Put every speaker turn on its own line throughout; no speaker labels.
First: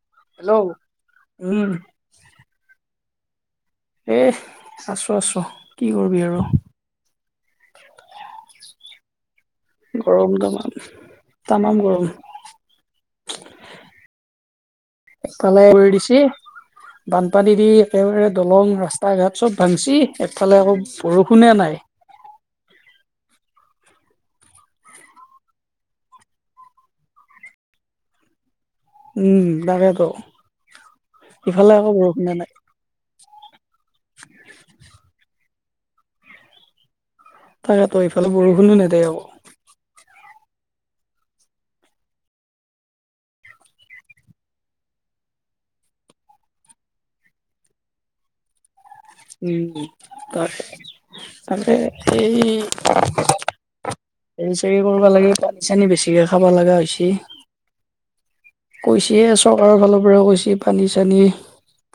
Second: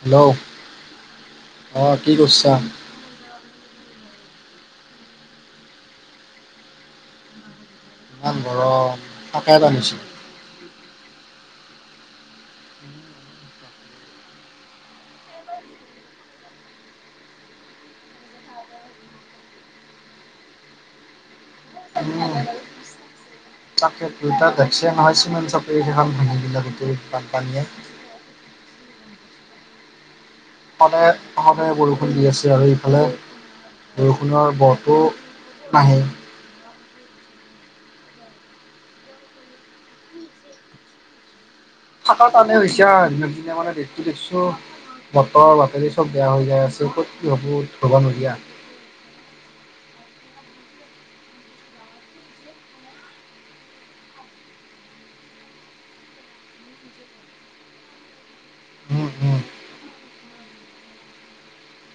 Hello
উম
অ', কি কৰিছা?
এ আছো আছো কি কৰিবি আৰু।
ইমান গৰম [unintelligible]
গৰম তামাম। তামাম গৰম।
[inaudible]
[unintelligible] কৰি দিছে। বানপানী দি একেবাৰে দলং ৰাস্তা ঘাট চব ভাঙচি, একফালে আকৌ বৰষুণে নাই।
[unintelligible] তাকেটো এতিয়া দেখছে নহয় চিমেন চাপৰিকেইখন ভাঙি দিলে গোটেই বানপানীয়ে।
উম, তাকেটো।
সদায় সদায় বৰষুণ দি
নাই
আছে আৰু এইফালে। বৰষুণৰ ব' তো নাহে।
তাকেটো এইফালে বৰষুণো নেদে আকৌ।
[unintelligible] হৈছে আৰু দিনক দিনে মানে [unintelligible] দেখছো বতৰৰ বাতৰি চব বেয়া হৈ যায় আছে ক'ত কি হ'ব ধৰব' নোৱাৰি আৰ।
উম, তাকে তাকে এই হেৰী চেৰি কৰিবা লাগি পাত ছেনী বেছিকে খাব লগা হৈছে।
উম
কৈছে
উম
চৰকাৰৰ ফালৰ পৰাউ কৈছে পানী-চানী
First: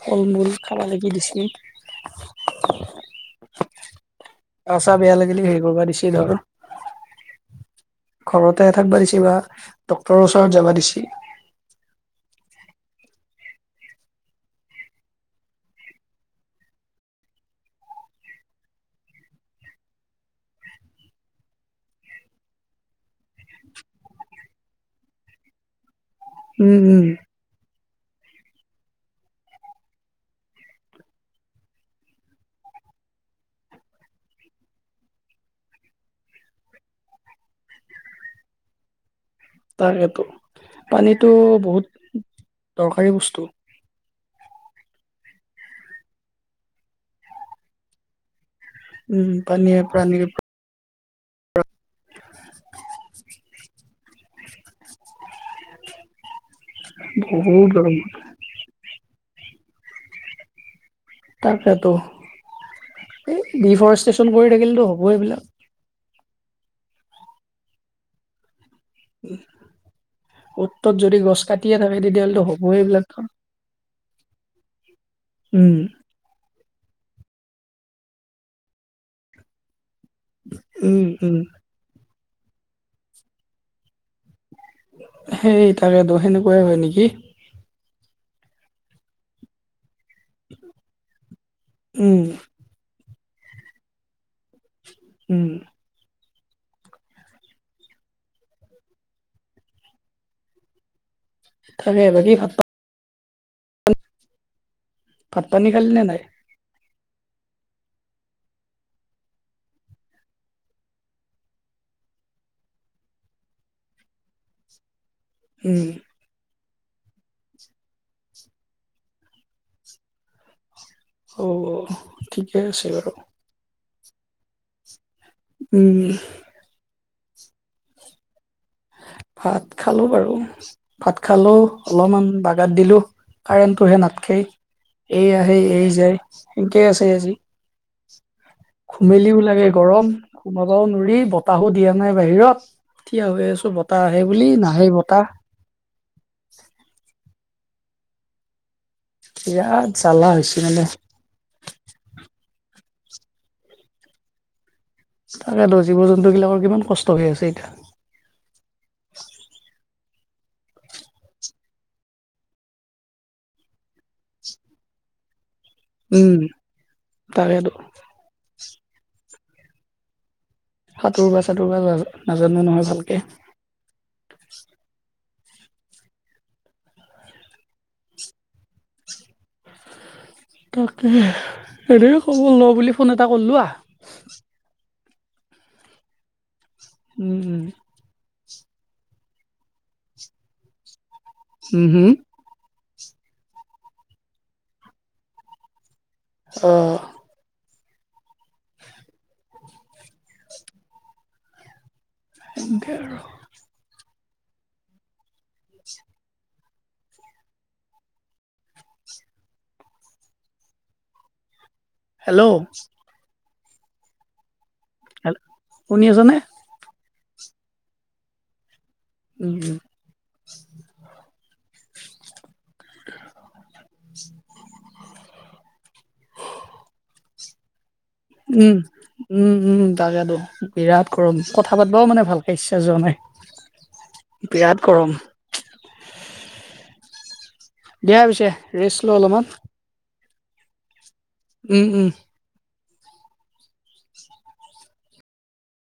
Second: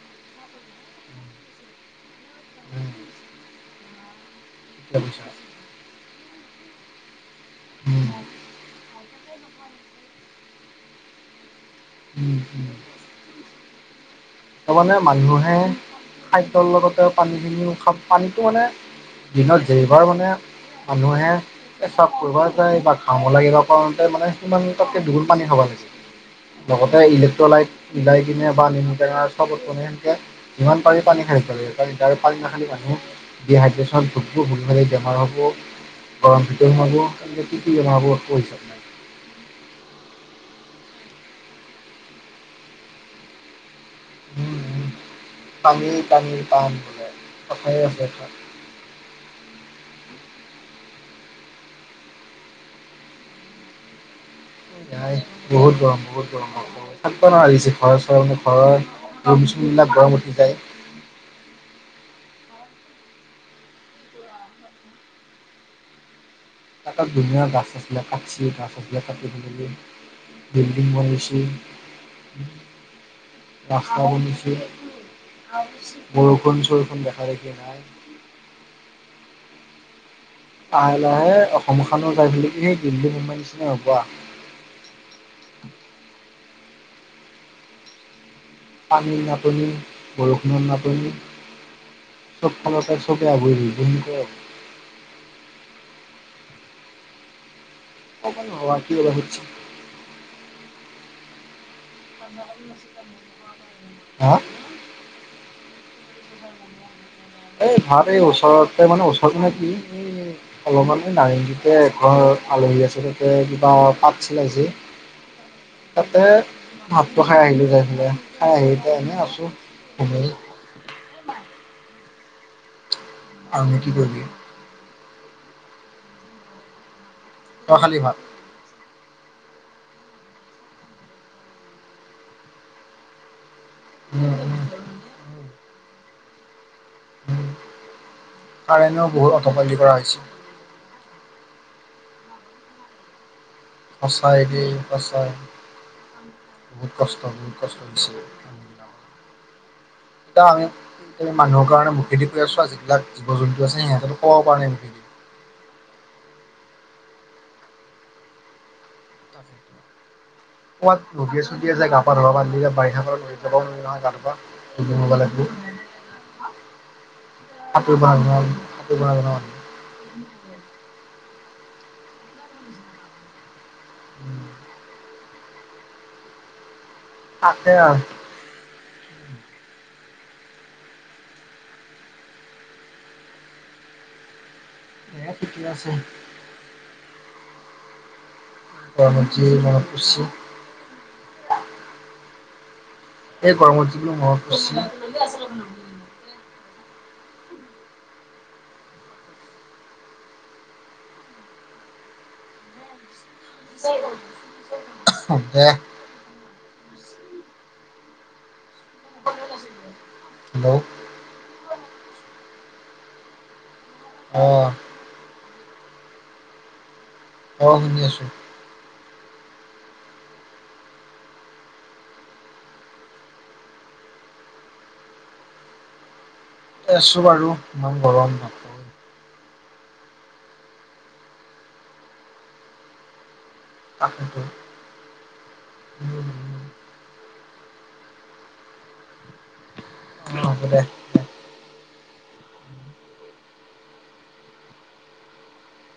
ফল-মূল খাবা লাগি দিছে।
উম
গা চা
ঠিকে
বেয়া
কৈছা
লাগিলি হেৰি কৰিবা দিছে ধৰ।
উম
ঘৰতে থাকবা দিছে বা ডক্তৰৰ ওচৰত যাবা দিছে।
[inaudible] তাৰমানে মানুহে খাদ্যৰ লগতে পানীখিনিও খা পানীটো মানে দিনত যেবাৰ মানে মানুহে পেচাব কৰিব যায় বা ঘাম ওলাই কিবা কাৰণতে মানে সিমান তাতকৈ দুগুণ পানী খাব লাগে
উম
লগতে
উম
ইলেক্ট্ৰলাইট মিলাই কিনে বা নেমু টেঙা তেনেকে যিমান পাৰি পানী খাই থাকিব লাগে পানী নাখালে মানুহ ডিহাইড্ৰ্যছন [unintelligible] বেমাৰ হ'ব গৰম ভিতৰত সোমাব [unintelligible]
তাকেটো পানীটো বহুত দৰকাৰী বস্তু।
উম উম পানীয়েই প্ৰানীৰ প্ৰাণ বোলে কথায়ে আছে এটা।
উম পানীয়েই প্ৰাণীৰ প্ৰা
নাই বহুত গৰম বহুত গৰম ঔ থাকিব
বহুত
নোৱাৰিছে ঘৰ
দৰকাৰ
চৰে ঘৰৰ ৰোমচুমবিলাক গৰম উঠি যায়।
তাকটো এই ডিফৰেষ্টেশ্যন কৰি থাকিলেতো হ'ব এইবিলাক
গোটেই দুনিয়াৰ গাছ চাছবিলাক কাটিচি গাছ আ কাটি মেলি
অ'ত
বিল্ডিং
ত'ত যদি গছ
বনাইছি।
কাটিয়ে থাকে তেতিয়াহ'লেতো হ'ব এইবিলাক কাম
ৰাস্তা বনিছে
উম
বৰষুণ চৰষুণ দেখা দেখি নাই লাহে
উম উম
লাহে অসমখনো যাই কিনে সেই দিল্লী মুম্বাইৰ নিচিনা হ'ব আৰু
সেই তাকেতো সেনেকুৱাই হয় নেকি
পানীৰ নাটনি বৰষুণৰ নাটনি
উম
চব চব ফালৰ পৰা চবে আগুৰি ধৰিব
উম
ক'ব নোৱোৰো আৰু কি হ'ব গৈছে।
তাকে বাকী ভাত
হা
ভাত পানী খালি নে নাই?
এই ভাত এই ওচৰতে মানে ওচৰত মানে কি অলপমান নাৰেংগীতে এঘৰ আলহী আছে তাতে কিবা পাতছিল আজি
উম
দে ভাতটো খাই আহিলো যেন তেন খাই আহি এতিয়া এনেই আছোঁ শুমে
অ ঠিকে আছে বাৰু।
আৰু নো কি কৰিবি।
উম
তই খালি ভাত?
ভাত খালো বাৰু, ভাত খালো অলপমান বাগৰ দিলো। কাৰেণ্টটোহে
উম
নাথকেই
উম
এ আহে এ যায়। সেনেকে আছে আজি
উম কাৰেণ্টেও বহুত
ঘুমেলিও লাগে
অটপালি কৰা
গৰম।
হৈছে
ঘুমাবাও নোৱাৰি বতাহো দিয়া নাই বাহিৰত থিয় হৈ আছোঁ বতাহ আহে
সঁচাই
বুলি
দেই
নাহে বতাহ।
সঁচাই বহুত কষ্ট বহুত কষ্ট হৈছে।
বিৰাত জ্বালা হৈছে মানে।
এই মানুহ কাৰণে মুখেদি কৰি আছো আৰু যিবিলাক জীৱ জন্তু আছে সিহঁতেটো ক'ব পৰা নাই।
তাকেতো জীৱ জন্তু বিলাকৰ কিমান কষ্ট হৈ আছে এতিয়া।
[inaudible] কৰবাত নদীয়ে চদীয়ে যায় গা ধুবা পৰিলি যে বাৰিষা পৰাও নোৱাৰি নহয় গা ধুব। [unintelligible] লাগিব
উম তাকেতো
সাঁতুৰিব নজনা সাঁতুৰিব নজনা মানুহ।
সাঁতুৰিব চাঁতুৰিব নাজানো নহয় ভালকে।
[inaudible] আছে আৰু।
তাকেহে, এনে খবৰ লওঁ বুলি ফোন এটা কৰিলোঁ আ।
এ, ঠিকে আছে।
উম, উম।
[unintelligible]
উম, হুম, হুম।
[unintelligible]
অ। [unintelligible]
[unintelligible] হেল্ল'!
হেল্ল'!
অ।
হেল্ল'! শুনি আছা নে!
অ, শুনি আছোঁ।
উম, উম।
আছো বাৰু! ইমান গৰম ন!
উম, উম, উম, তাকেতো, বিৰাট গৰম! কথা পাতিবও মানে ভালকে ইচ্ছা যোৱা নাই।
তকেটো।
বিৰাট গৰম দিয়া পিছে, ৰেষ্ট লোৱা অলপমান।
অ, হ'ব দে।
উম, উম।